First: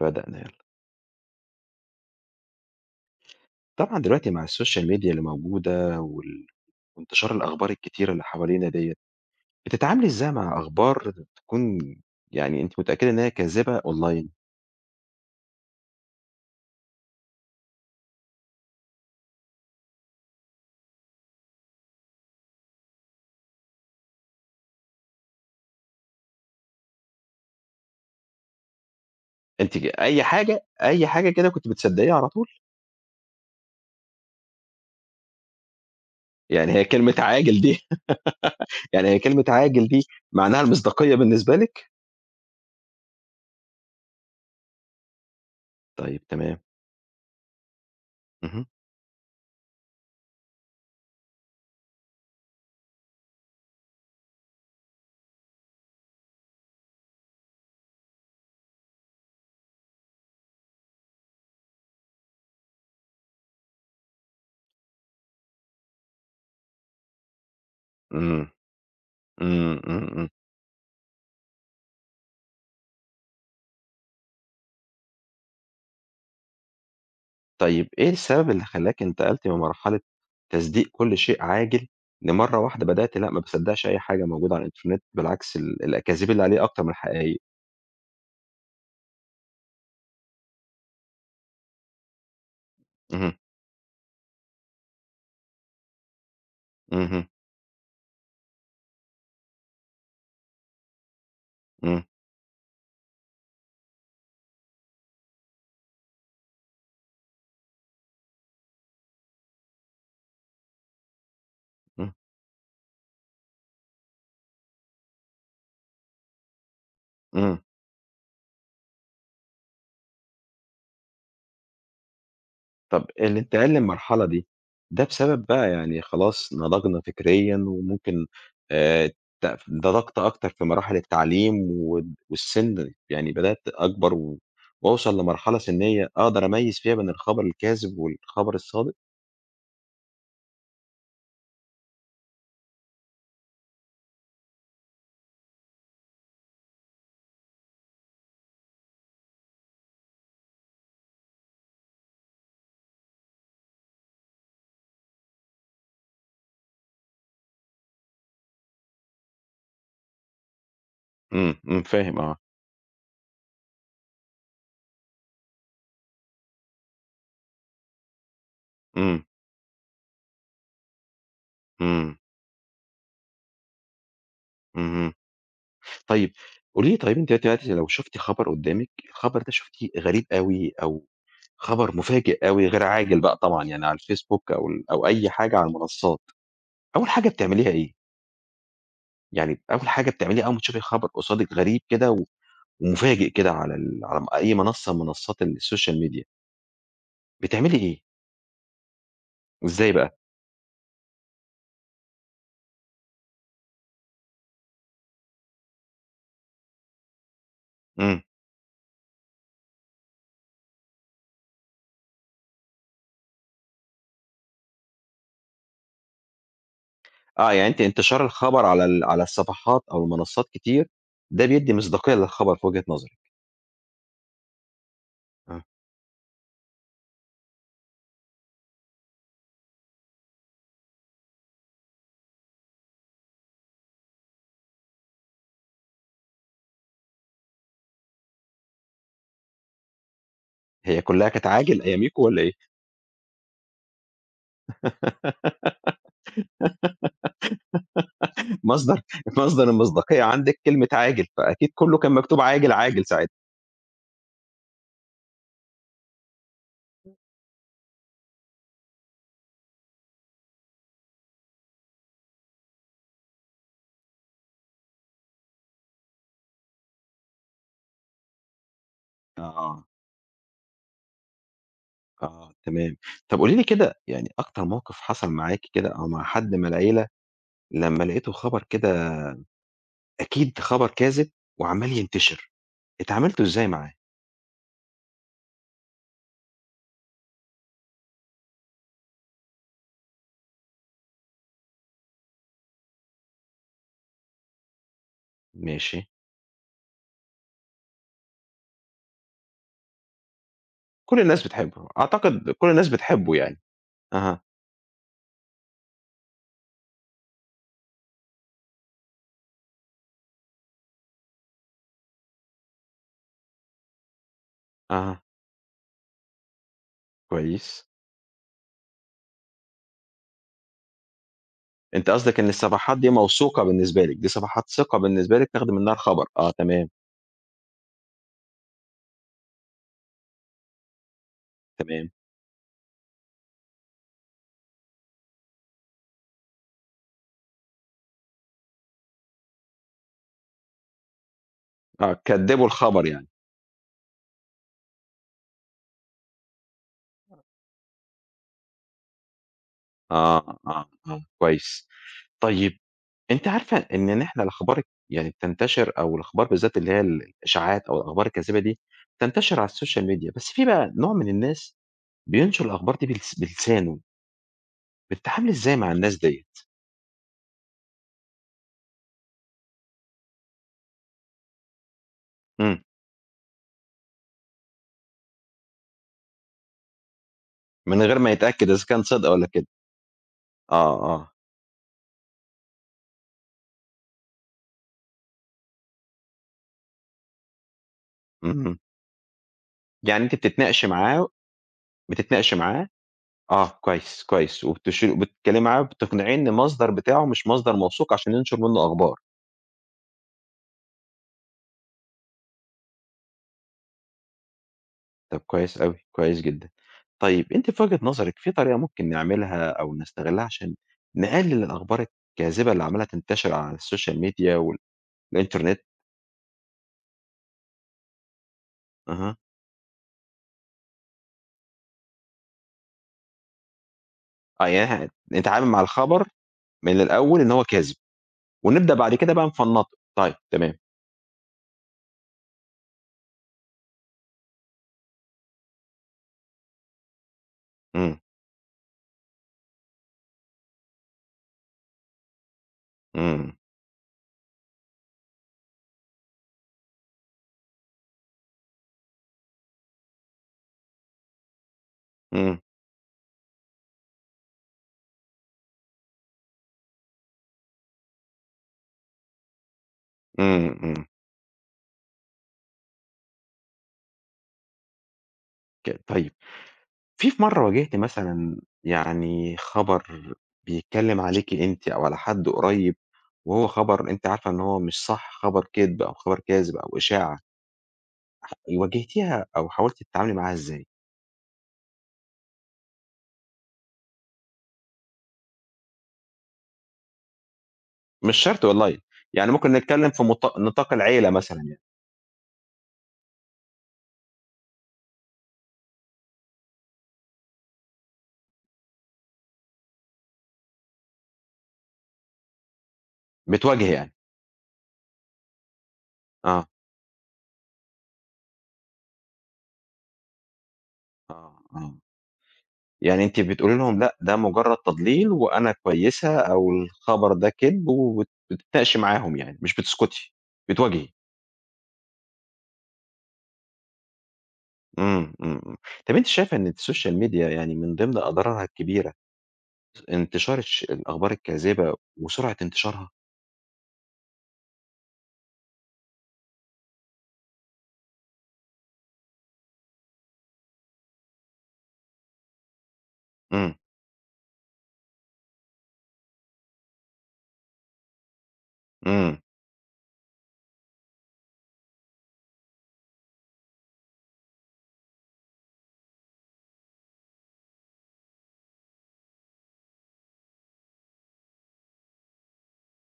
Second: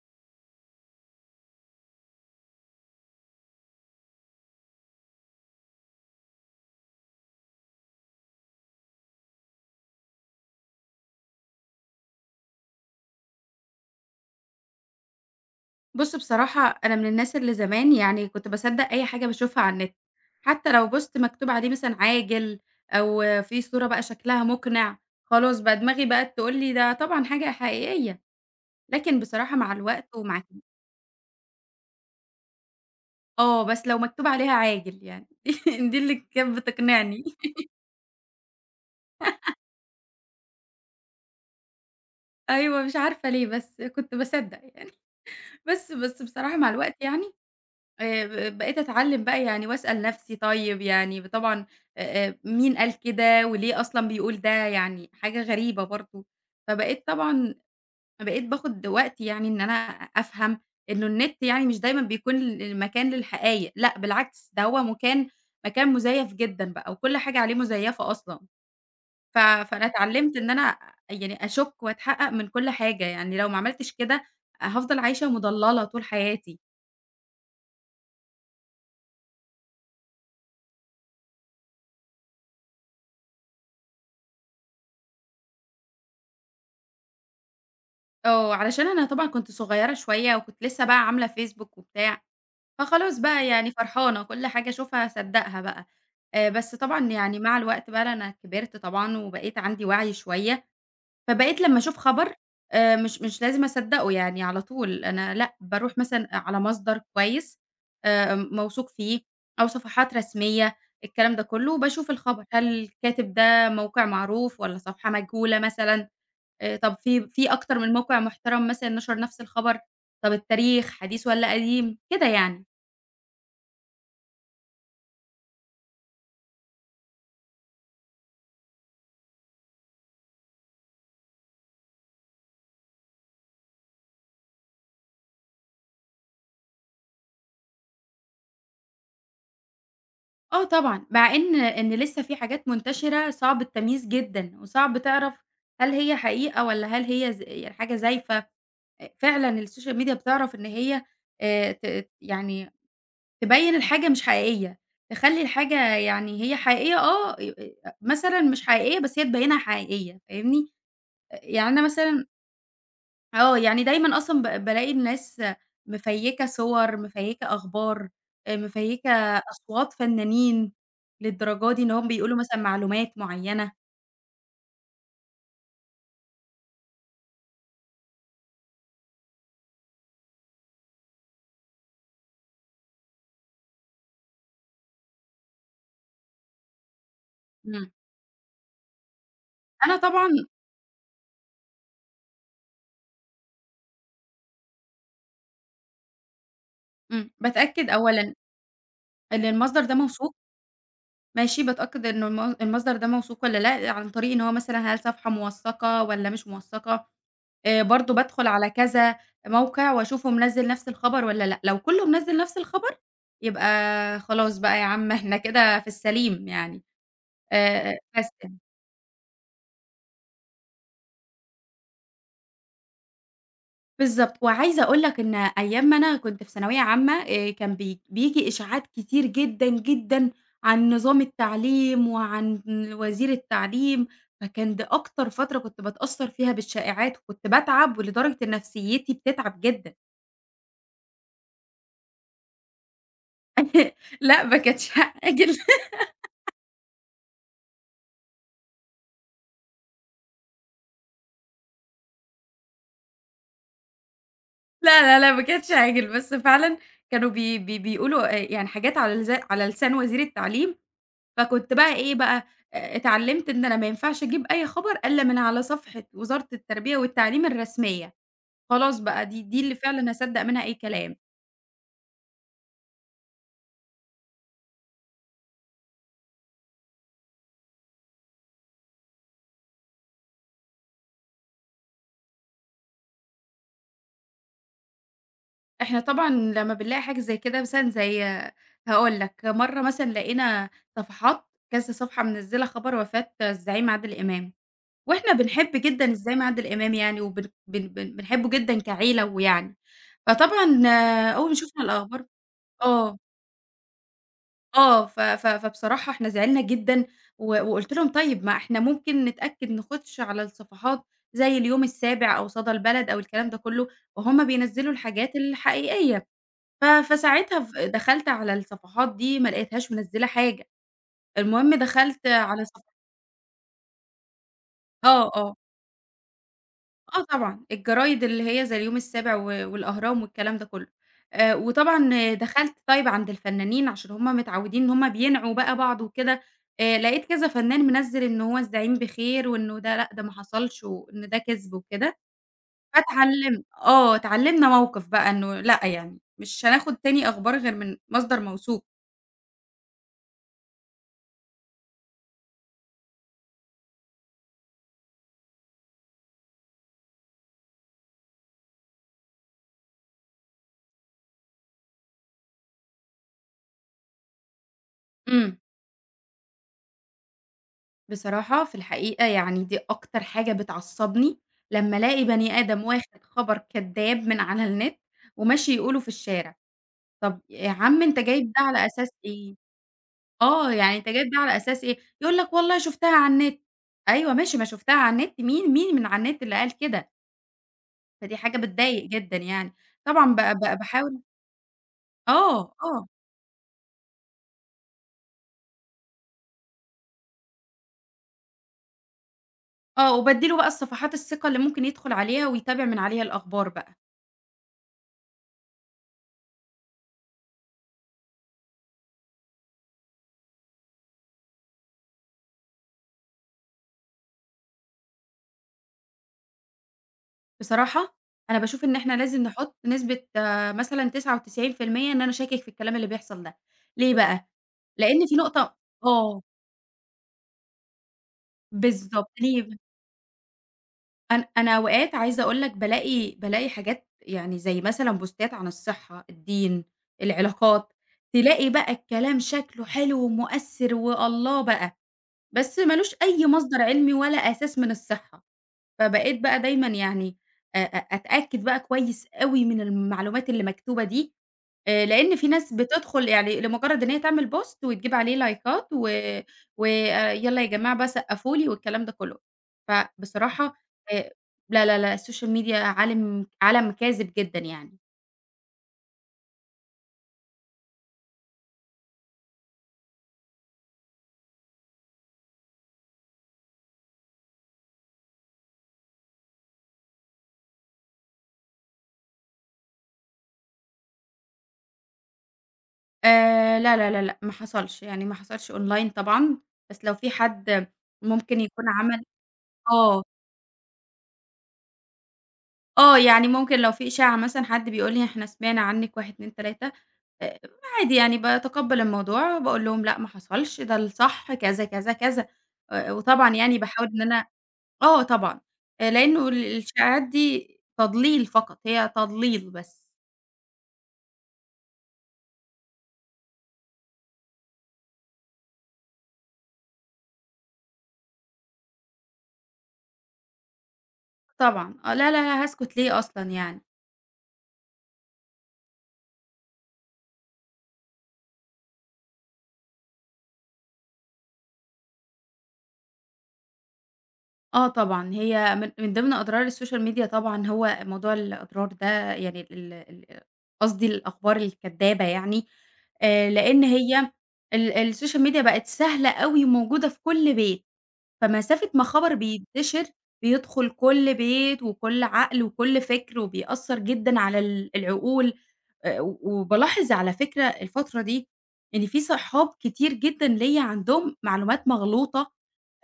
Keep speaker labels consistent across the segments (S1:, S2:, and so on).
S1: بدأنا يلا. طبعًا دلوقتي مع السوشيال ميديا اللي موجودة وانتشار الأخبار الكتيرة اللي حوالينا ديّة، بتتعاملي إزاي مع أخبار تكون يعني أنتِ متأكدة إن هي كاذبة أونلاين؟
S2: بُص بصراحة أنا من الناس اللي زمان يعني كنت باصدّق أي حاجة باشوفها على النت، حتى لو بوست مكتوب عليه مثلًا عاجل أو في صورة بقى شكلها مقنع، خلاص بقى دماغي بقت تقول لي ده طبعًا حاجة حقيقية، لكن بصراحة مع
S1: أنتِ
S2: الوقت
S1: أي
S2: ومع
S1: حاجة أي حاجة كده كنتِ بتصدقيها على طول؟
S2: آه، بس لو مكتوب عليها عاجل يعني دي اللي كانت
S1: يعني هي كلمة
S2: بتقنعني
S1: عاجل دي يعني هي كلمة عاجل دي معناها المصداقية بالنسبة لِك؟
S2: أيوه مش عارفة ليه بس كنت باصدّق يعني، بس
S1: طيب
S2: بصراحة
S1: تمام.
S2: مع الوقت يعني
S1: اهم.
S2: بقيت أتعلّم بقى يعني وأسأل نَفْسي طيب يعني طبعًا مين قال كده وليه أصلًا بيقول ده، يعني حاجة غريبة برضه. فبقيت طبعًا بقيت باخُد وقتي يعني إن أنا أفهم إنه النت يعني مش دايمًا بيكون ال مكان للحقايق، لأ بالعكس ده هو مكان مُزيّف جدًا بقى وكل حاجة عليه مُزيّفة أصلًا.
S1: إمم.
S2: ف
S1: إمم،
S2: فأنا
S1: إمم، إمم.
S2: اتعلّمت إن أنا يعني أشُك وأتحقّق من كل حاجة، يعني لو ما عملتش كده هافضل عايشة مُضلّلة طول حياتي.
S1: طيب إيه السبب اللي خلّاك انتقلت من مرحلة تصديق كل شيء عاجل، لمرّة واحدة بدأت لأ ما باصدّقش أي حاجة موجودة على الإنترنت، بالعكس الأكاذيب اللي عليه أكتر من الحقايق.
S2: آه، علشان أنا طبعًا كنت صغيّرة شوية وكنت لسه بقى عاملة فيسبوك وبتاع، فخلاص
S1: اهم،
S2: بقى يعني فرحانة كل حاجة أشوفها أصدّقها بقى، بس طبعًا
S1: اهم،
S2: يعني مع الوقت بقى أنا كبرت طبعًا وبقيت عندي وعي شوية، فبقيت لمّا أشوف
S1: إمم،
S2: خبر مش لازم أصدّقه يعني على طول، أنا لأ، باروح مثلًا على مصدر كويس موثوق فيه أو صفحات رسمية الكلام ده كلّه، وباشوف
S1: إمم،
S2: الخبر هل الكاتب ده موقع معروف والّا صفحة مجهولة مثلًا. طب في
S1: إمم.
S2: أكتر من موقع محترم مثلًا نشر نفس الخبر، طب التاريخ حديث والّا قديم؟ كده يعني.
S1: طب الانتقال للمرحلة دي، ده بسبب بقى يعني خلاص نضجنا فكريًا وممكن آآ نضجت أكتر في مراحل التعليم والسِن يعني بدأت أكبر وأوصل لمرحلة سِنية أقدر أميّز فيها بين الخبر الكاذب والخبر الصادق؟
S2: آه طبعًا، مع إن لسه في حاجات منتشرة صعب التمييز جدًا، وصعب تعرف هل هي حقيقة والّا هل هي يعني حاجة زايفة. فعلًا السوشيال ميديا بتعرف إن هي ت يعني تبيّن الحاجة مش حقيقية، تخلّي الحاجة يعني هي حقيقية آه، ي أ مثلًا مش حقيقية بس هي تبيّنها حقيقية، فاهمني؟
S1: إمم،
S2: يعني أنا
S1: إمم، فاهم
S2: مثلًا
S1: آه،
S2: آه، يعني دايمًا أصلًا بالاقي الناس مفيّكة صور، مفيّكة أخبار، مفيّكة
S1: إمم،
S2: أصوات فنانين للدرجة دي إن هُم
S1: إمم،
S2: بيقولوا مثلًا معلومات معيّنة.
S1: اهم. طيب قولي لي طيب أنتِ دلوقتي لو شُفتِ خبر قدّامِك، الخبر ده شُفتيه غريب أوي أو خبر مفاجئ أوي غير عاجل بقى طبعًا يعني على الفيسبوك أو أو أي حاجة على المنصات، أول حاجة بتعمليها
S2: إمم،
S1: إيه؟ يعني أول
S2: أنا
S1: حاجة
S2: طبعًا
S1: بتعمليها أول ما تشوفي خبر قصادِك غريب كده ومفاجئ كده على على أي منصة من منصات السوشيال ميديا،
S2: إمم،
S1: بتعملي
S2: باتأكد
S1: إيه؟
S2: أولًا إن المصدر
S1: إزاي
S2: ده
S1: بقى؟
S2: موثوق، ماشي، باتأكد إنه المصدر ده موثوق والّا لأ، عن طريق إن هو مثلًا هل صفحة موثّقة والّا مش موثّقة، برضه
S1: إمم.
S2: بادخل على كذا موقع وأشوفه منزّل نفس الخبر والّا لأ، لو كله منزّل نفس الخبر يبقى خلاص بقى يا عم إحنا كده في السليم يعني.
S1: آه، يعني أنتِ انتشار
S2: بس
S1: الخبر على على الصفحات أو المنصات كتير، ده بيدّي مصداقية للخبر في وجهة نظرِك.
S2: بالضبط، وعايزة أقول لك إن
S1: آه،
S2: أيام ما أنا كنت في ثانوية عامة كان بييجي إشاعات كتير جدًا، جدًا عن نظام التعليم وعن وزير التعليم، فكان ده أكتر فترة كنت باتأثّر فيها بالشائعات، وكنت باتعب ولدرجة إن نفسيتي بتتعب جدًا.
S1: هي كلّها كانت عاجل أياميكم والّا إيه؟
S2: لأ، ما كانش هاعاجل
S1: مصدر مصدر المصداقية عندِك كلمة عاجل، فأكيد كلّه كان مكتوب عاجل، عاجل ساعتها.
S2: لا، لا، لا، ما كانش هاعاجل، بس فعلًا كانوا بي بي بيقولوا يعني حاجات على على لسان وزير التعليم فكنت بقى إيه بقى، اتعلّمت إن أنا ما ينفعش أجيب أي خبر إلا من على صفحة وزارة التربية والتعليم الرسمية، خلاص بقى دي اللي
S1: آه،
S2: فعلًا هاصدّق منها أي كلام.
S1: آه، تمام. طب قولي لي كده يعني أكتر موقف حصل معاكِ كده أو مع حد من العيلة لمّا لقيتوا خبر كده أكيد خبر كاذب وعمّال ينتشر، اتعاملتوا إزاي معاه؟
S2: إحنا طبعًا لمّا بنلاقي حاجة زي كده مثلًا زي هاقول لك، مرّة مثلًا لقينا صفحات كذا صفحة منزّلة خبر وفاة الزعيم عادل إمام، وإحنا بنحب
S1: ماشي،
S2: جدًا الزعيم عادل إمام يعني وبن بن بن بنحبه جدًا كعيلة ويعني، فطبعًا
S1: كل
S2: آه،
S1: الناس
S2: أول ما شُفنا
S1: بتحبه،
S2: الأخبار
S1: أعتقد كل الناس
S2: آه.
S1: بتحبه يعني. أها،
S2: آه، ف ف فبصراحة إحنا زعلنا جدًا، وقُلت لهم: "طيب ما إحنا ممكن نتأكد نخش على الصفحات زي اليوم السابع أو صدى البلد أو الكلام ده كلّه." وهُم بينزّلوا
S1: أها،
S2: الحاجات الحقيقية، ف فساعتها
S1: كويس.
S2: دخلت على الصفحات دي ما لقيتهاش منزّلة حاجة، المهم
S1: أنتِ
S2: دخلت
S1: قصدِك إن
S2: على
S1: الصفحات دي موثوقة بالنسبة لِك، دي صفحات ثقة
S2: آه،
S1: بالنسبة لِك
S2: آه.
S1: تاخدي منها الخبر، آه، تمام،
S2: آه طبعًا، الجرايد اللي هي زي اليوم السابع و والأهرام والكلام ده كلّه،
S1: تمام.
S2: وطبعًا دخلت طيب عند الفنانين عشان هُم متعودين إن هُم بينعوا بقى بعض وكده، لقيت كذا فنان منزّل إن هو الزعيم بخير وإنه ده لأ، ده ما حصلش وإن ده كذب وكده،
S1: آه، كدّبوا الخبر يعني.
S2: فاتعلم آه، اتعلمنا موقف بقى إنه لأ يعني، مش هناخد تاني أخبار غير من مصدر موثوق.
S1: آه، آه، آه، كويس. طيب أنتِ عارفة إن إحنا الأخبار يعني بتنتشر أو الأخبار بالذات اللي هي الإشاعات أو الأخبار الكاذبة دي، تنتشر على الSocial media، بس في بقى نوع من الناس بينشر الأخبار دي بلسانه، بتتعاملي
S2: إمم.
S1: إزاي مع الناس ديّة؟
S2: بصراحة في الحقيقة يعني دي أكتر حاجة بتعصّبني، لمّا ألاقي بني
S1: إمم،
S2: آدم واخد خبر كدّاب من على النت وماشي يقوله في الشارع، طَب يا عم
S1: من
S2: أنت
S1: غير ما
S2: جايب ده
S1: يتأكد إذا
S2: على
S1: كان
S2: أساس
S1: صِدق والّا
S2: إيه؟
S1: كدب.
S2: آه، يعني
S1: آه،
S2: أنت جايب
S1: آه،
S2: ده على أساس إيه؟ يقول لك والله شُفتها على النت، أيوه ماشي ما شُفتها على النت مين من على النت اللي قال كده؟ فدي حاجة
S1: اهم.
S2: بتضايق جدًا يعني،
S1: يعني
S2: طبعًا
S1: أنتِ
S2: ب ب
S1: بتتناقشي
S2: باحاول
S1: معاه بتتناقشي
S2: آه،
S1: معاه
S2: آه،
S1: آه، كويس، كويس، وبتتكلمي معاه وبتقنعيه إن المصدر بتاعه مش مصدر موثوق عشان ينشر منه أخبار.
S2: آه، وبادّي له بقى الصفحات الثقة اللي ممكن يدخل عليها ويتابع من عليها الأخبار بقى.
S1: طب كويس أوي، كويس جدًا. طيب أنتِ في وجهة نظرِك في طريقة ممكن نعملها أو نستغلها عشان نقلل الأخبار الكاذبة اللي عمّالة تنتشر على الSocial media والإنترنت؟
S2: بصراحة أنا باشوف إن إحنا
S1: أها،
S2: لازم نحط نسبة آه، مثلًا 99% إن أنا شاكك في الكلام اللي بيحصل ده، ليه بقى؟
S1: آه يعني إحنا
S2: لإن في
S1: نتعامل
S2: نقطة
S1: مع الخبر
S2: آه،
S1: من الأول إن هو كاذب، ونبدأ بعد
S2: بالضبط
S1: كده بقى
S2: ليه
S1: نفنّطه. طيب تمام،
S2: أنا أوقات عايزة أقول لك بالاقي حاجات يعني زي مثلًا بوستات عن الصحة، الدين، العلاقات،
S1: إمم،
S2: تلاقي بقى الكلام شكله حلو ومؤثر والله بقى، بس ما لوش أي
S1: إمم،
S2: مصدر علمي ولا أساس من الصحة، فبقيت بقى دايمًا يعني أ أ أتأكد بقى كويس أوي من المعلومات اللي مكتوبة دي لإن في
S1: إمم،
S2: ناس بتدخل يعني لمجرد إن هي تعمل post وتجيب عليه لايكات و ويالّا يا جماعة بقى سقّفوا لي والكلام ده كلّه. فبصراحة
S1: إمم، إمم،
S2: آآ لا، لا، لا السوشيال ميديا عالم كاذب جدًا يعني.
S1: طيب. في مرّة واجهتِ مثلًا يعني خبر بيتكلّم عليكِ أنتِ أو على حد قريّب، وهو خبر أنتِ عارفة إن هو مش صح، خبر كدب أو خبر كاذب أو إشاعة، واجهتيها أو حاولتِ تتعاملي معاها إزاي؟
S2: لا، لا، لا، لأ ما حصلش، يعني ما حصلش أونلاين طبعًا، بس لو في حد
S1: مش
S2: ممكن
S1: شرط
S2: يكون
S1: والله،
S2: عمل
S1: يعني ممكن نتكلّم
S2: آه.
S1: في نطاق العيلة مثلًا يعني،
S2: آه، يعني ممكن لو في إشاعة مثلًا حد بيقول لي إحنا سمعنا عنِّك 1، 2، 3 آآ، عادي يعني باتقبّل الموضوع وباقول لهم لأ ما حصلش، ده الصح كذا، كذا، كذا، وطبعًا يعني
S1: بتواجهي
S2: باحاول
S1: يعني،
S2: إن أنا آه طبعًا، لإنه
S1: آه،
S2: الشائعات دي تضليل فقط، هي تضليل بس.
S1: آه، آه، يعني أنتِ بتقولي لهم لأ ده مجرّد تضليل وأنا كويسة أو الخبر ده كدب بتتناقشي معاهم يعني، مش بتسكتي، بتواجهي.
S2: طبعًا، آه، لا، لا، لا هاسكت ليه أصلًا يعني؟
S1: إمم، إمم، إمم. طب أنتِ شايفة إن السوشيال ميديا يعني من ضمن أضرارها الكبيرة انتشار الأخبار الكاذبة وسرعة انتشارها؟
S2: آه طبعًا، هي من ضمن أضرار السوشيال ميديا طبعًا هو موضوع الأضرار ده يعني ال ال قصدي الأخبار الكدابة يعني،
S1: إمم،
S2: لإن هي السوشيال ميديا بقت سهلة أوي وموجودة في كل بيت، فمسافة ما خبر
S1: إمم،
S2: بينتشر بيدخل كل بيت وكل عقل وكل فكر، وبيأثّر جدًا على العقول، وبالاحظ على فكرة الفترة دي إن في صحاب كتير جدًا ليّا عندهم معلومات مغلوطة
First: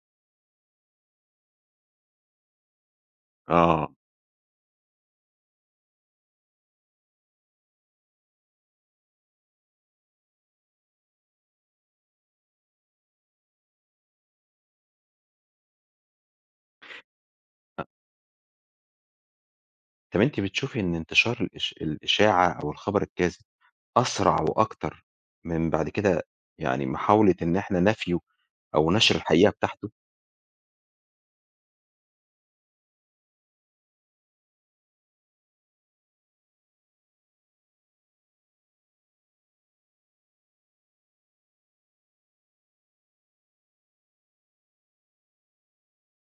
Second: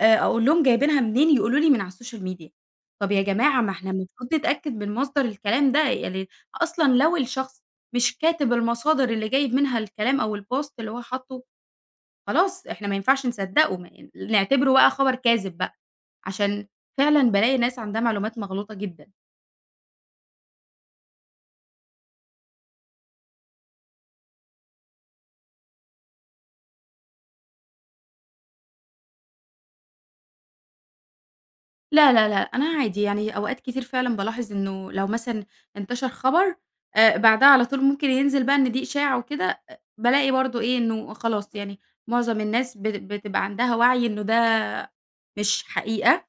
S2: أقول لهم جايبينها منين، يقولوا لي من على السوشيال ميديا. طَب يا جماعة ما إحنا
S1: آه.
S2: المفروض نتأكد من مصدر الكلام ده، يعني أصلًا لو الشخص مش كاتب المصادر اللي جايب منها الكلام أو الpost اللي هو حاطُّه، خلاص إحنا ما ينفعش نصدّقه، ما ي نعتبره بقى خبر كاذب بقى، عشان فعلًا بالاقي ناس عندها معلومات مغلوطة جدًا.
S1: طب أنتِ بتشوفي إن انتشار الإشاعة أو الخبر الكاذب أسرع وأكتر من بعد كده يعني محاولة إن إحنا نفيه أو نشر الحقيقة بتاعته؟
S2: لا، لا، لا، أنا عادي يعني أوقات كتير فعلًا بالاحظ إنه لو مثلًا انتشر خبر بعدها على طول ممكن ينزل بقى إن دي إشاعة وكده، بالاقي برضه إيه، إنه خلاص يعني معظم الناس بتبقى عندها وعي إنه ده مش حقيقة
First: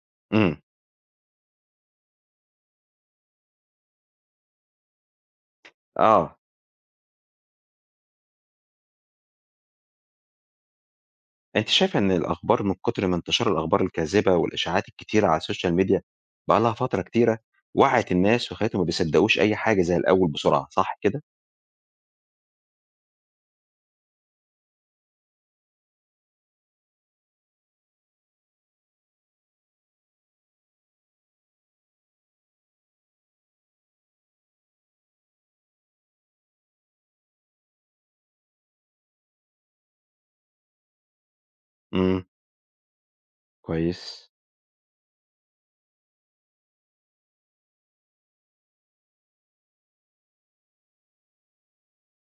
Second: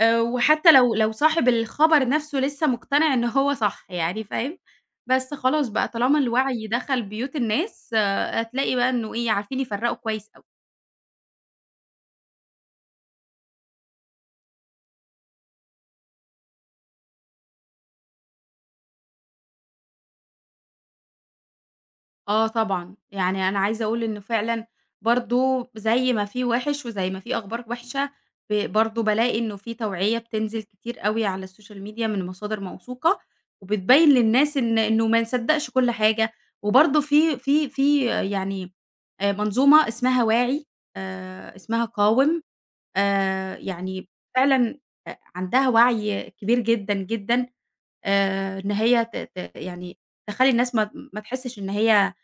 S1: إمم،
S2: وحتى لو صاحب الخبر نفسه لسه مقتنع إن هو صح يعني فاهم؟ بس خلاص بقى طالما
S1: آه.
S2: الوعي دخل بيوت الناس آه، هتلاقي بقى إنه إيه، عارفين يفرّقوا كويس أوي.
S1: أنتِ شايفة إن الأخبار من كتر ما انتشار الأخبار الكاذبة والإشاعات الكتيرة على السوشيال ميديا بقى لها فترة كتيرة، وعّت الناس وخلّتهم ما بيصدّقوش أي حاجة زي الأول بسرعة، صح كده؟
S2: آه طبعًا، يعني أنا عايزة أقول إنه فعلًا برضه زي ما في وِحِش وزي ما في أخبار وِحشة، برضه بالاقي إنه في توعية بتنزل كتير أوي على السوشيال ميديا من مصادر موثوقة، وبتبيّن للناس إنه ما نصدّقش كل حاجة، وبرضه في يعني منظومة اسمها واعي، اسمها
S1: إمم.
S2: قاوم، يعني
S1: كويس.
S2: فعلًا عندها وعي كبير جدًا، جدًا، إن هي ت ت يعني تخلّي الناس ما ما تحسّش إن هي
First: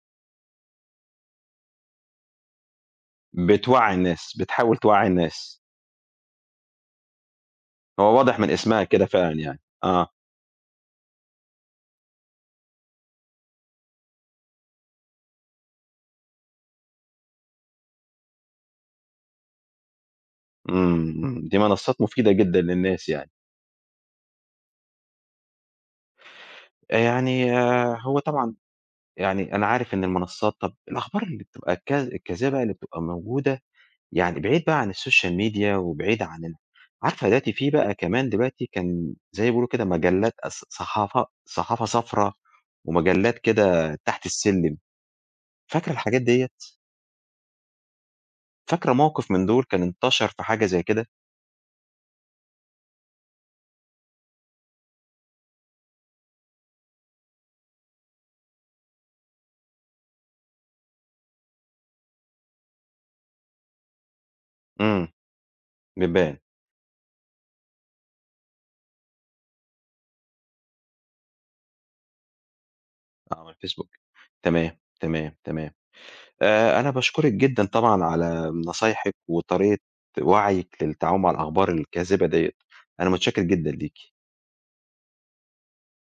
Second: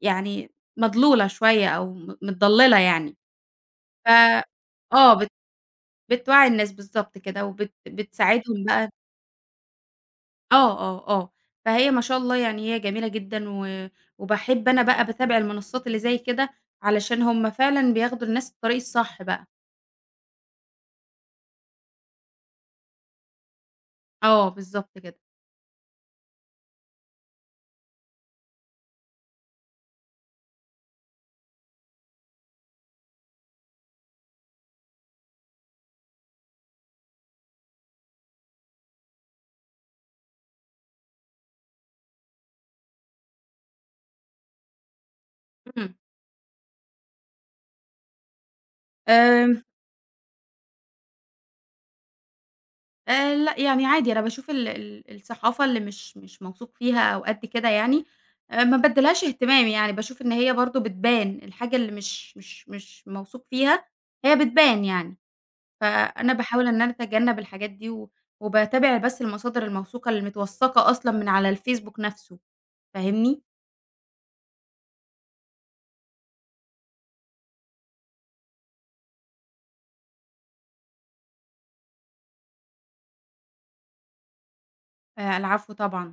S2: يعني مضلولة شوية أو متضلّلة يعني،
S1: بتوعّي
S2: ف
S1: الناس، بتحاول توعّي
S2: آه،
S1: الناس،
S2: بتوعّي الناس بالضبط كده،
S1: هو واضح من
S2: بتساعدهم
S1: اسمها
S2: بقى
S1: كده فعلًا يعني، آه،
S2: آه، آه، آه، فهي ما شاء الله يعني هي جميلة جدًا، وباحب أنا بقى باتابع المنصات اللي زي كده، علشان هُم فعلًا بياخدوا الناس الطريق الصح بقى،
S1: إمم، إمم، دي منصات مفيدة جدًا للناس يعني،
S2: آه بالضبط كده،
S1: يعني آه، هو طبعًا يعني أنا عارف إن المنصات طَب الأخبار اللي بتبقى الكاذبة اللي بتبقى موجودة يعني بعيد بقى عن السوشيال ميديا وبعيد عننا. عارفة دلوقتي في بقى كمان دلوقتي كان زي ما بيقولوا كده مجلات صحافة صفرا ومجلات كده تحت السلم، فاكرة
S2: إمم،
S1: الحاجات ديّة؟ فاكرة موقف من
S2: آمم
S1: دول كان انتشر في حاجة زي كده؟
S2: لأ، يعني عادي أنا باشوف ال ال الصحافة اللي مش موثوق فيها أو قد كده يعني، ما بادّيلهاش اهتمام يعني، باشوف إن هي برضه بتبان، الحاجة اللي مش موثوق فيها هي بتبان
S1: إمم،
S2: يعني، فأنا
S1: بتبان
S2: باحاول إن أنا أتجنب الحاجات دي وباتابع بس المصادر الموثوقة اللي متوثّقة أصلًا من على الفيسبوك نَفْسه،
S1: آه،
S2: فاهمني؟
S1: على الفيسبوك. تمام، تمام، تمام. أنا باشكرِك جدًا طبعًا على نصايحِك وطريقة وعيِك للتعامل مع الأخبار الكاذبة ديّة. أنا متشكر جدًا ليكِ.
S2: العفو طبعًا.